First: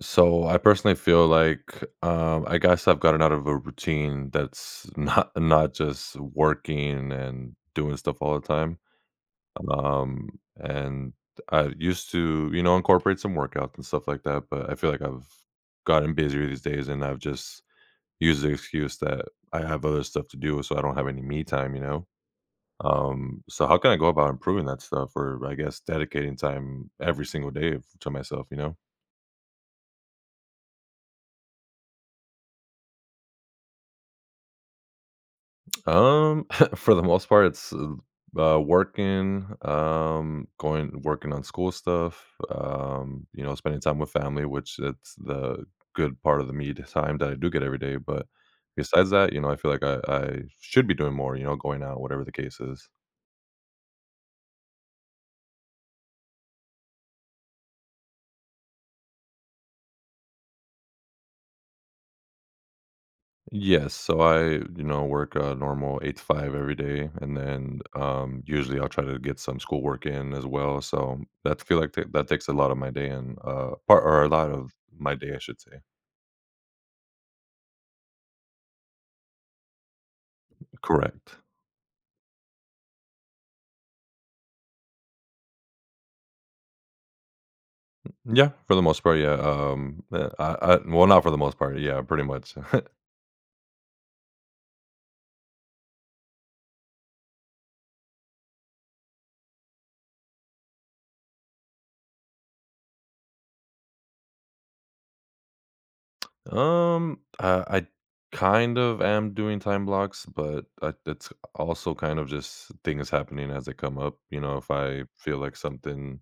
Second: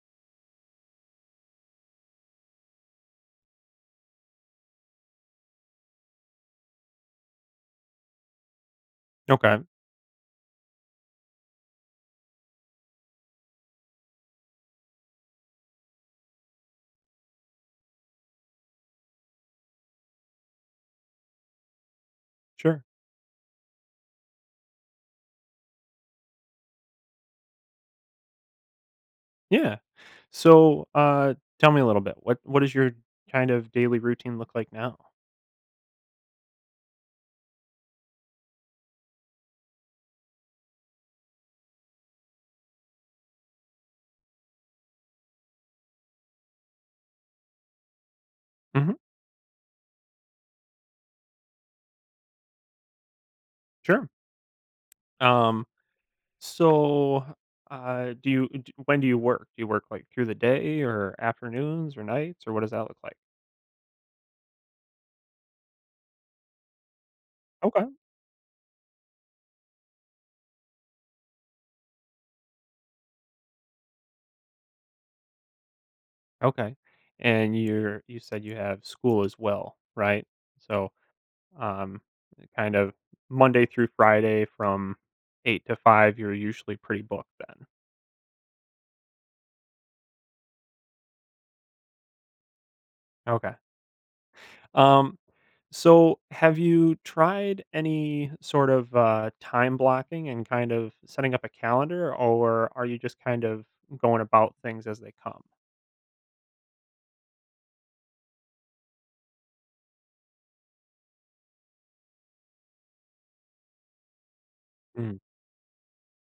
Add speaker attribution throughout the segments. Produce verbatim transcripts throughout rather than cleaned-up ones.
Speaker 1: So I personally feel like um, I guess I've gotten out of a routine that's not not just working and doing stuff all the time.
Speaker 2: Okay,
Speaker 1: Um, and I used to, you know, incorporate some workouts and stuff like that. But I feel like I've gotten busier these days, and I've just used the excuse that I have other stuff to do, so I don't have any me time. You know.
Speaker 2: sure.
Speaker 1: Um, so how can I go about improving that stuff, or I guess dedicating time every single day to myself? You know.
Speaker 2: Yeah. So, uh, tell me a little bit. What what does your kind of daily routine look like now?
Speaker 1: Um, for the most part, it's uh, uh, working, um, going working on school stuff, um, you know, spending time with family, which it's the good part of the me time that I do get every day. But
Speaker 2: Hmm.
Speaker 1: besides that, you know, I feel like I, I should be doing more, you know, going out, whatever the case is.
Speaker 2: Sure. Um, so, uh, do you d- when do you work? Do you work like through the day or afternoons or nights? Or what does that look like?
Speaker 1: Yes, so I, you know, work a normal eight to five every day, and then
Speaker 2: Okay.
Speaker 1: um, usually I'll try to get some school work in as well. So that feel like ta- that takes a lot of my day, and uh, part or a lot of my day, I should say.
Speaker 2: Okay. And you're you said you have school as well, right? So,
Speaker 1: Correct.
Speaker 2: um, kind of Monday through Friday from eight to five, you're usually pretty booked then.
Speaker 1: Yeah, for the most part, yeah. Um, uh, I, I well, not for the most part, yeah, pretty much.
Speaker 2: Okay. Um, So, have you tried any sort of uh, time blocking and kind of setting up a calendar, or are you just kind of going about things as they come?
Speaker 1: um, I, I kind of am doing time blocks, but I, it's also kind of just things happening as they come up. You know, if I
Speaker 2: Mm.
Speaker 1: feel like something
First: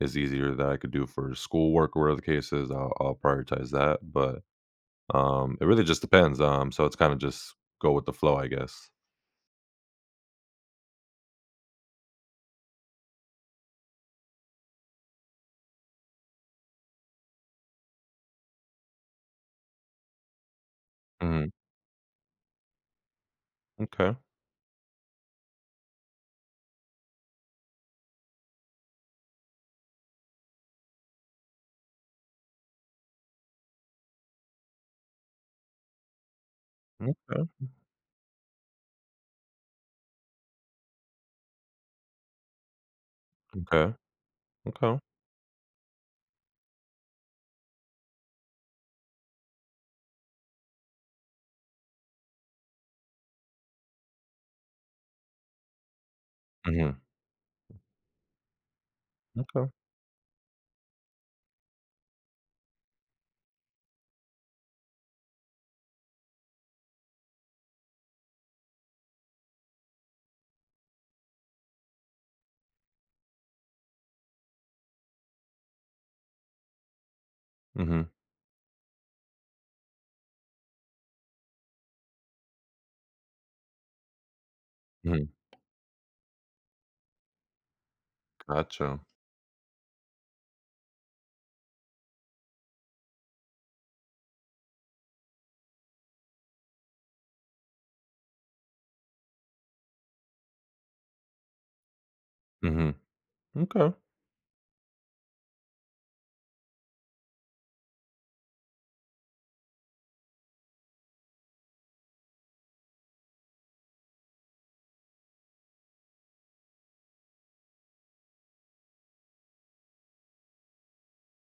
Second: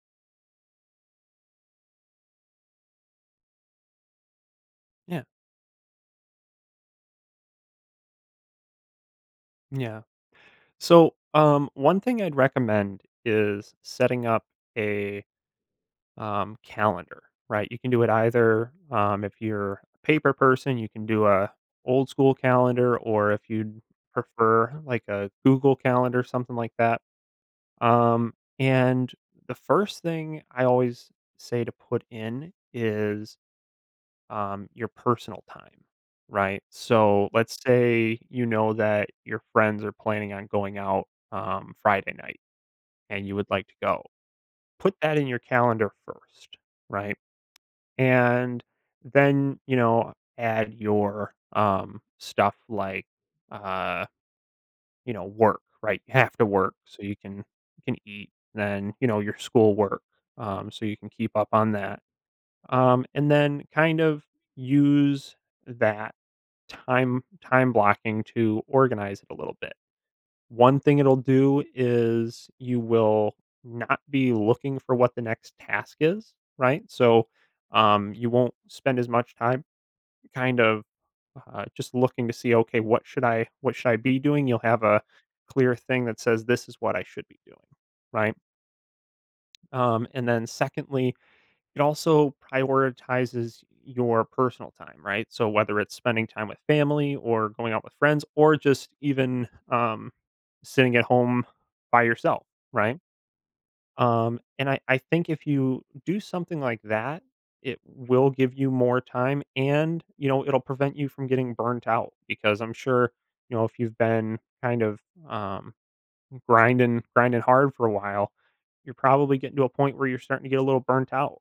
Speaker 1: is easier that I could do for schoolwork or whatever the case is, I'll, I'll prioritize that. But
Speaker 2: Yeah.
Speaker 1: um, it really just depends. Um, so it's kind of just go with the flow, I guess.
Speaker 2: Yeah. So, um, one thing I'd recommend is setting up a um, calendar. Right. You can do it either, um, if you're a paper person, you can do
Speaker 1: Mm-hmm.
Speaker 2: a old school calendar, or if you would
Speaker 1: Okay.
Speaker 2: prefer like a Google calendar, something like that. Um, and the first thing I always say to put in is um, your personal time, right? So let's
Speaker 1: Okay.
Speaker 2: say you know that your friends are planning on going out um, Friday night and you would like to
Speaker 1: Okay.
Speaker 2: go. Put
Speaker 1: Okay.
Speaker 2: that in your calendar first, right? And then, you know, add your um, stuff like, uh you know, work, right? You have to work
Speaker 1: Mm-hmm.
Speaker 2: so you can you can eat, then, you know, your
Speaker 1: Okay.
Speaker 2: school work, um, so you can keep up on that. Um, and then kind of use that time time blocking to organize it a little bit. One thing it'll do is you will not be looking for what the next task is, right? So
Speaker 1: Mm-hmm.
Speaker 2: um, you won't spend as much time kind of uh, just looking to see, okay, what should I what should I be doing? You'll have a
Speaker 1: Mm-hmm.
Speaker 2: clear thing that says this is what I should be doing, right?
Speaker 1: Gotcha.
Speaker 2: Um, and then secondly, it also prioritizes your personal time, right? So whether it's spending time with family or going out with friends, or just even um, sitting at home by yourself,
Speaker 1: Mhm.
Speaker 2: right?
Speaker 1: Okay.
Speaker 2: Um, and I, I think if you do something like that, it will give you more time, and, you know, it'll prevent you from getting burnt out, because I'm sure, you know, if you've been kind of um, grinding, grinding hard for a while, you're probably getting to a point where you're starting to get a little burnt out.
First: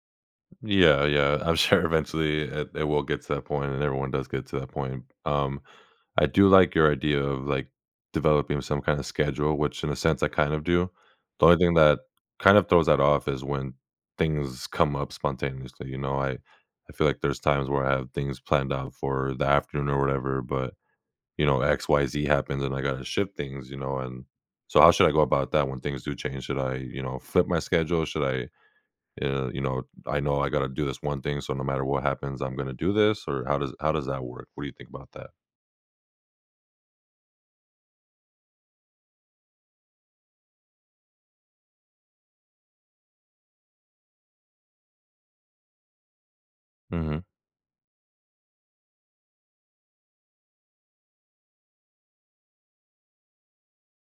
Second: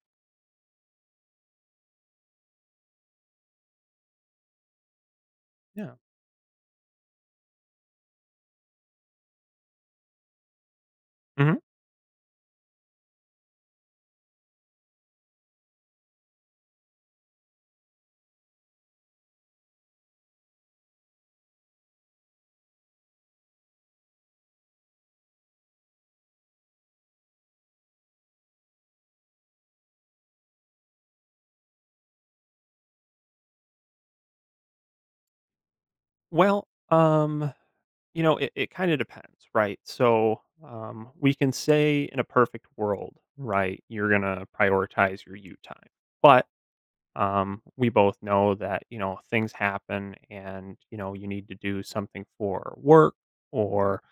Speaker 1: Yeah, yeah. I'm sure eventually it, it will get to that point, and everyone does get to that point. Um,
Speaker 2: Yeah.
Speaker 1: I do like your idea of like developing some kind of schedule, which in a sense I kind of do. The
Speaker 2: Hmm.
Speaker 1: only thing that kind of throws that off is when things come up spontaneously. You know, I I feel like there's times where I have things planned out for the afternoon or whatever, but you know, X Y Z happens, and I gotta shift things. You know, and so how should I go about that when things do change? Should I, you know, flip my schedule? Should I Uh, you know, I know I got to do this one thing, so no matter what happens, I'm going to do this. Or how does how does that work? What do you think about that?
Speaker 2: Well, um, you know, it, it kind of depends, right? So um, we can say, in a perfect world, right, you're going to prioritize your you time. But
Speaker 1: hmm
Speaker 2: um, we both know that, you know, things happen, and, you know, you need to do something for work, or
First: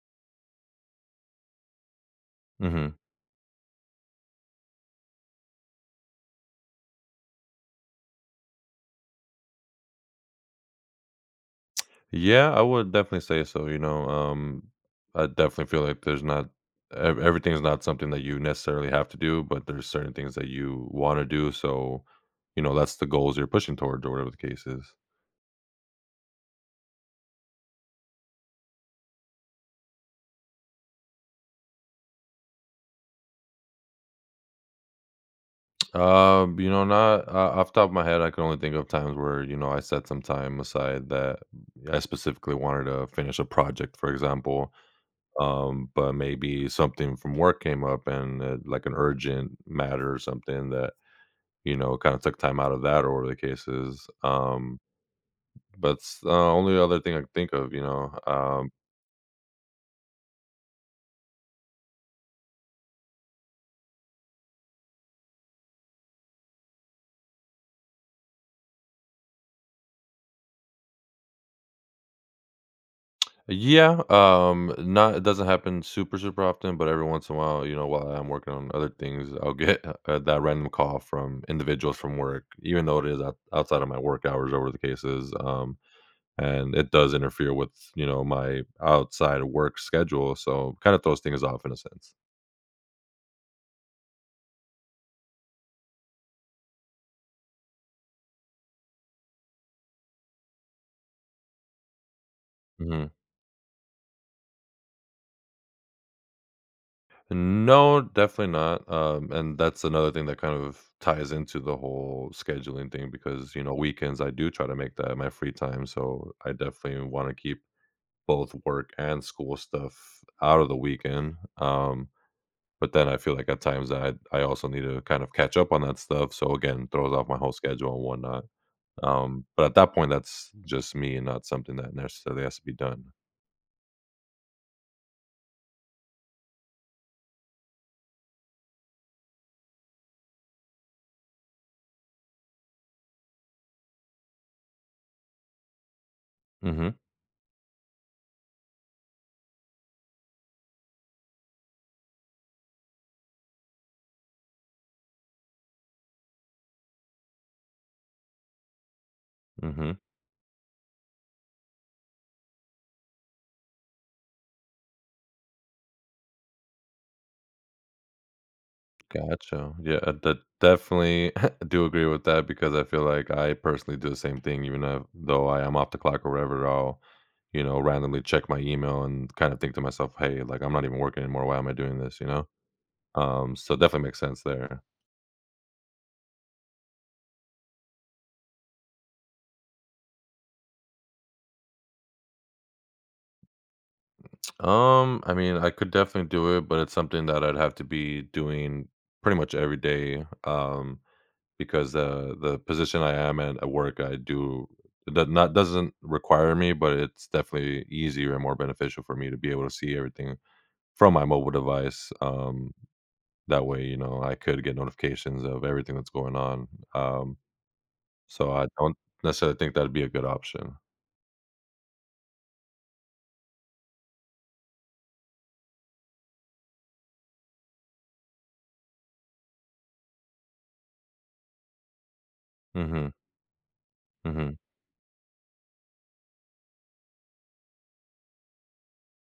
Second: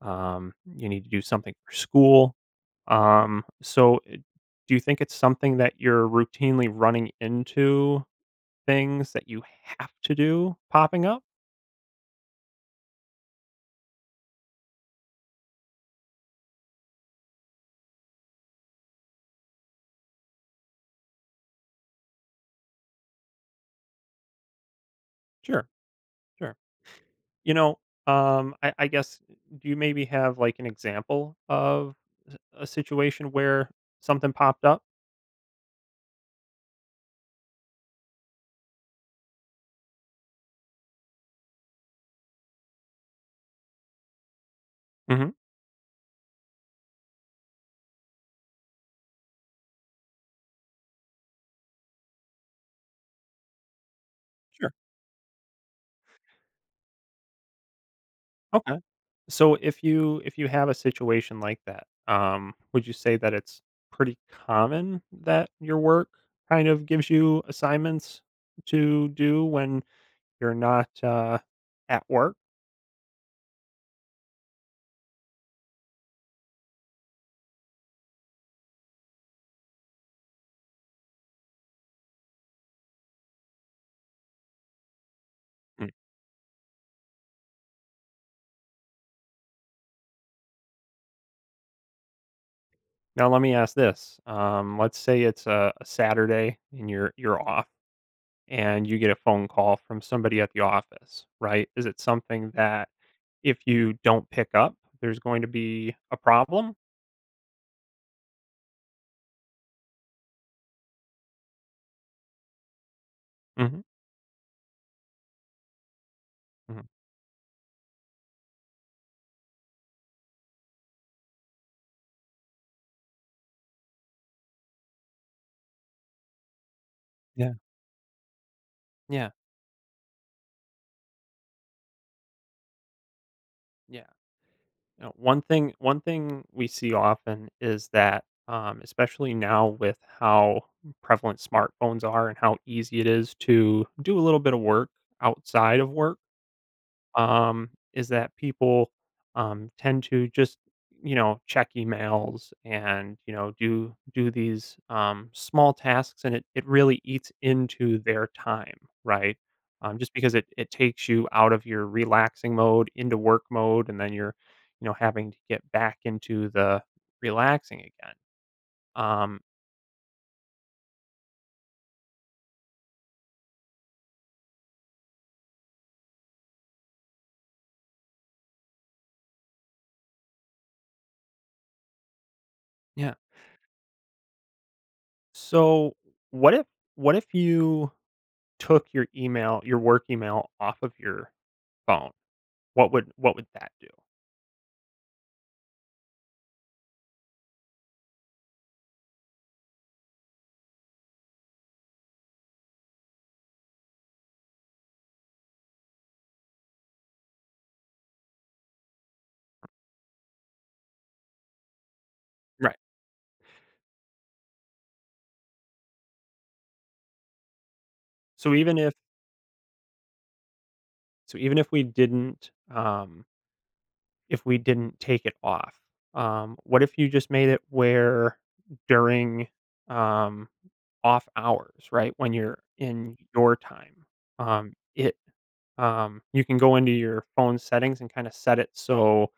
Speaker 2: um, you need to do something for school,
Speaker 1: hmm
Speaker 2: um, so uh, do you think it's something that you're routinely running into, things that you have to do popping up?
Speaker 1: Yeah, I would definitely say so. You know, um, I definitely feel like there's not ev- everything's not something that you necessarily have to do, but there's certain things that you want to do. So, you know, that's the goals you're pushing towards, or whatever the case is.
Speaker 2: Sure. Sure. You know, um, I, I guess, do you maybe have like an example of s- a situation where something popped up?
Speaker 1: Um, you know, not uh, off the top of my head, I can only think of times where you know I set some time aside that I specifically wanted to finish a project, for example.
Speaker 2: Hmm.
Speaker 1: Um, but maybe something from work came up and, uh, like, an urgent matter or something that, you know, kinda took time out of that or whatever the case is.
Speaker 2: Sure.
Speaker 1: Um, that's the only other thing I can think of, you know? Um
Speaker 2: Okay. So if you if you have a situation like that, um, would you say that it's pretty common that your work kind of gives you assignments to do when you're not uh, at work?
Speaker 1: Yeah, um, not it doesn't happen super, super often, but every once in a while, you know, while I'm working on other things, I'll get, uh, that random call from individuals from work, even though it is out outside of my work hours or whatever the case is, um
Speaker 2: Mm.
Speaker 1: and it does interfere with, you know, my outside work schedule, so kind of throws things off in a sense.
Speaker 2: Now let me ask this: um, let's say it's a, a Saturday and you're you're off, and you get a phone call from somebody at the office. Right? Is it something that
Speaker 1: Mhm.
Speaker 2: if you don't pick up, there's going to be a problem?
Speaker 1: No, definitely not, um, and that's another thing that kind of ties into the whole scheduling thing because, you know,
Speaker 2: Hmm.
Speaker 1: weekends, I do try to make that my free time, so I
Speaker 2: Hmm.
Speaker 1: definitely wanna keep both work and school stuff out of the weekend, um, but then I feel like at times I I also need to kind of catch up on that stuff, so again, throws off my whole
Speaker 2: Yeah.
Speaker 1: schedule and whatnot.
Speaker 2: Yeah.
Speaker 1: Um, but at that point, that's just me and not something that necessarily has to be done.
Speaker 2: Yeah. You know, one thing one thing we see often is that, um, especially now with how prevalent smartphones are and how easy it is to do a little bit of work outside of work,
Speaker 1: Mhm,
Speaker 2: um, is that people um, tend to just, you know, check emails and, you know, do do these um, small tasks, and it, it really eats into their time, right?
Speaker 1: mhm.
Speaker 2: Um, just because it, it takes you out of your relaxing mode into work mode, and then you're, you know, having to get back into the relaxing again. um,
Speaker 1: Gotcha. Yeah, I that definitely do agree with that because I feel like I personally do the same thing, even though though I am off the clock or whatever. I'll, you know, randomly check my email and kind of think to myself, "Hey, like I'm not even working anymore. Why am I doing this?" You know.
Speaker 2: yeah.
Speaker 1: Um, so it definitely makes sense there.
Speaker 2: So what if what if you took your email, your work email, off of your phone, what would what would that do?
Speaker 1: Um, I mean, I could definitely do it, but it's something that I'd have to be doing pretty much every day. Um, Because the the position I am in at work, I do that, not doesn't require me, but it's definitely easier and more beneficial for me to be able to see everything from my mobile device. Um,
Speaker 2: Right.
Speaker 1: that way, you know, I could get notifications of everything that's going on. Um, so
Speaker 2: So
Speaker 1: I
Speaker 2: even if
Speaker 1: don't necessarily think that'd be a good option.
Speaker 2: so even if we didn't, um if we didn't take it off, um what if you just made it where during um off hours, right? When you're
Speaker 1: Mhm.
Speaker 2: in your time,
Speaker 1: Mhm.
Speaker 2: um it um you can go into your phone settings and kind of set it so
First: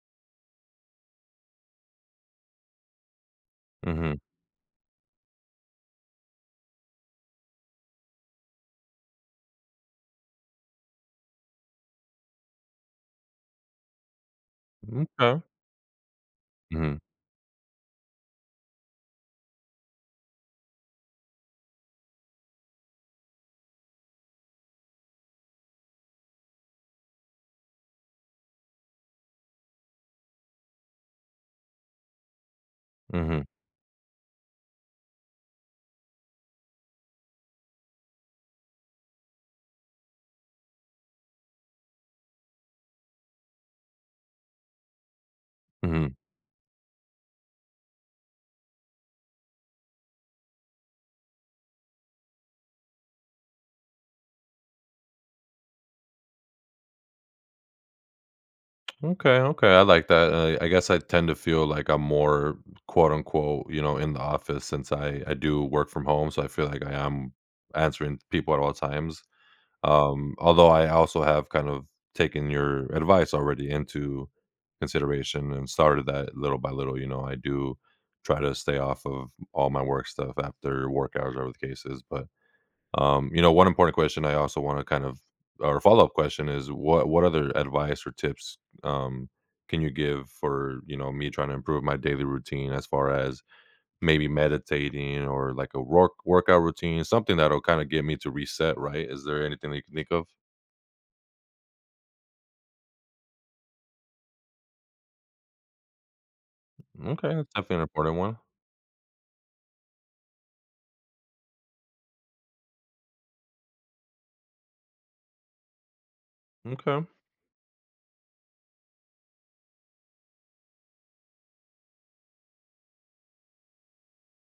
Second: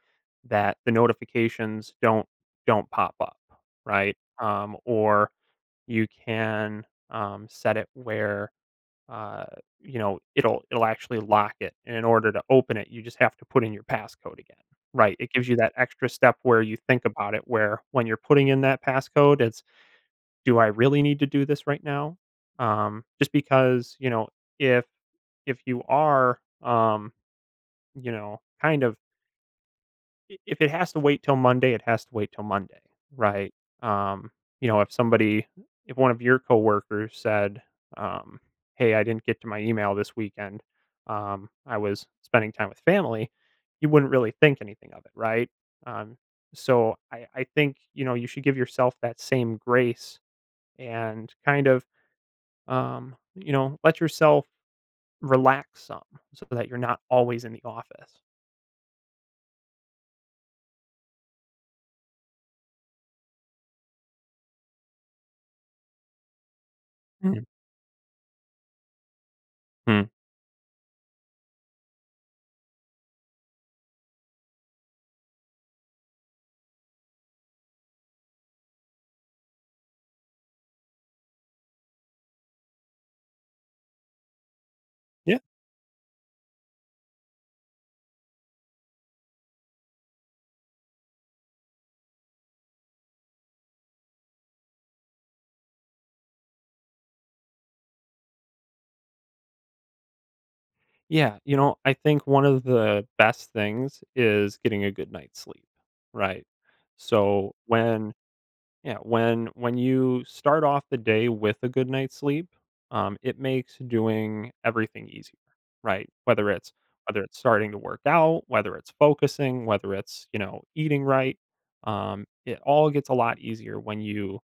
Speaker 2: that the notifications don't don't pop up, right?
Speaker 1: Mhm.
Speaker 2: Um or you can, um set it where uh, you know, it'll it'll actually lock it, and in order to open it, you just have to put in your passcode again. Right, it
Speaker 1: M'kay.
Speaker 2: gives you that extra step where you
Speaker 1: Mhm.
Speaker 2: think about it, where when you're putting in that passcode, it's, "Do I really need to do this right now?" Um, just because, you know, if if you are, um, you know, kind of, I if it has to wait till Monday, it has to wait till Monday,
Speaker 1: Mhm.
Speaker 2: right? Um, you know, if somebody, if one of your coworkers said, um, "Hey, I didn't get to my email this weekend. Um, I was spending time with family," you wouldn't really think anything of it, right?
Speaker 1: Mhm.
Speaker 2: Um, so I I think, you know, you should give yourself that same grace and kind of, um, you know, let yourself relax some, so that you're not always in the office.
Speaker 1: Okay, okay, I like that. Uh, I guess I tend to feel like I'm more quote unquote, you know, in the office since I I do work from home, so I feel like I am
Speaker 2: Mhm.
Speaker 1: answering people at all times.
Speaker 2: Mm.
Speaker 1: Um, although I also have kind of taken your advice already into consideration and started that little by little. You know, I do try to stay off of all my work stuff after work hours, whatever the case is, but. Um, you know, one important question I also want to kind of
Speaker 2: Yeah.
Speaker 1: or follow-up question is what what other advice or tips um can you give for, you know, me trying to improve my daily routine as far as maybe meditating or like a work workout routine, something that'll kind of get me to reset, right? Is there anything that you can think of?
Speaker 2: Yeah, you know, I think one of the best things is getting a good night's sleep, right?
Speaker 1: Okay,
Speaker 2: So
Speaker 1: that's definitely an
Speaker 2: when
Speaker 1: important one.
Speaker 2: yeah, when when you start off the day with a good night's sleep, um, it makes doing everything easier, right? Whether it's
Speaker 1: Okay,
Speaker 2: whether it's starting to work out, whether it's focusing, whether it's, you know, eating right, um, it all gets a lot easier when you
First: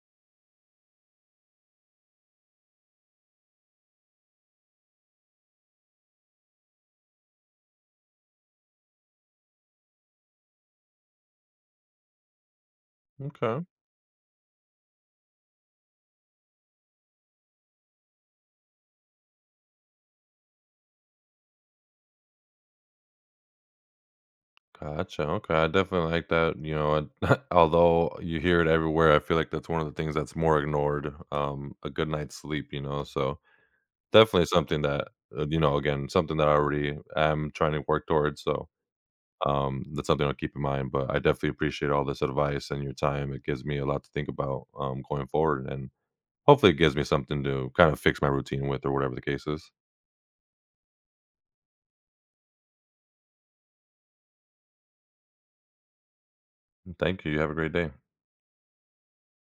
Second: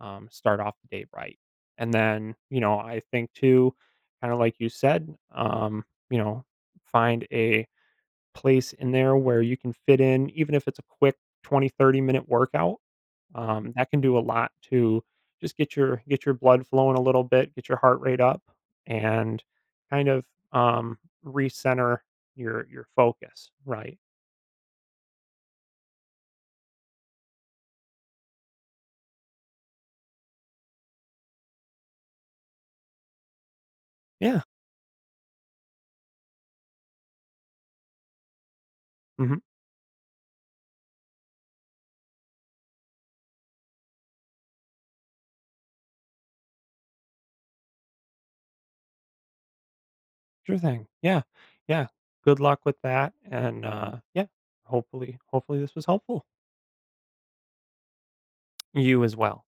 Speaker 2: um, start off the day right. And then, you know, I think too, kind of like you said, um, you know, find a place in there where you can fit in, even if it's a quick twenty, thirty minute workout.
Speaker 1: okay.
Speaker 2: Um, that can do a lot to just get your get your blood flowing a little bit, get your heart rate up, and kind of um, recenter your your focus. Right?
Speaker 1: Gotcha. Okay, I definitely like that. You know, and although you hear it everywhere, I feel like that's one of the things that's more ignored. Um, a good night's sleep, you know. So
Speaker 2: Yeah.
Speaker 1: definitely something that, uh, you know, again, something that I already am trying to work towards, so,
Speaker 2: Mhm.
Speaker 1: um, that's something I'll keep in mind, but I definitely appreciate all this advice and your time. It gives me a lot to think about, um, going forward, and hopefully it gives me something to kind of fix my routine with or whatever the case is.
Speaker 2: Sure thing. Yeah. Yeah. Good luck with that. And uh, yeah, hopefully, hopefully this was helpful.
Speaker 1: Thank you. You have a great day.
Speaker 2: You as well.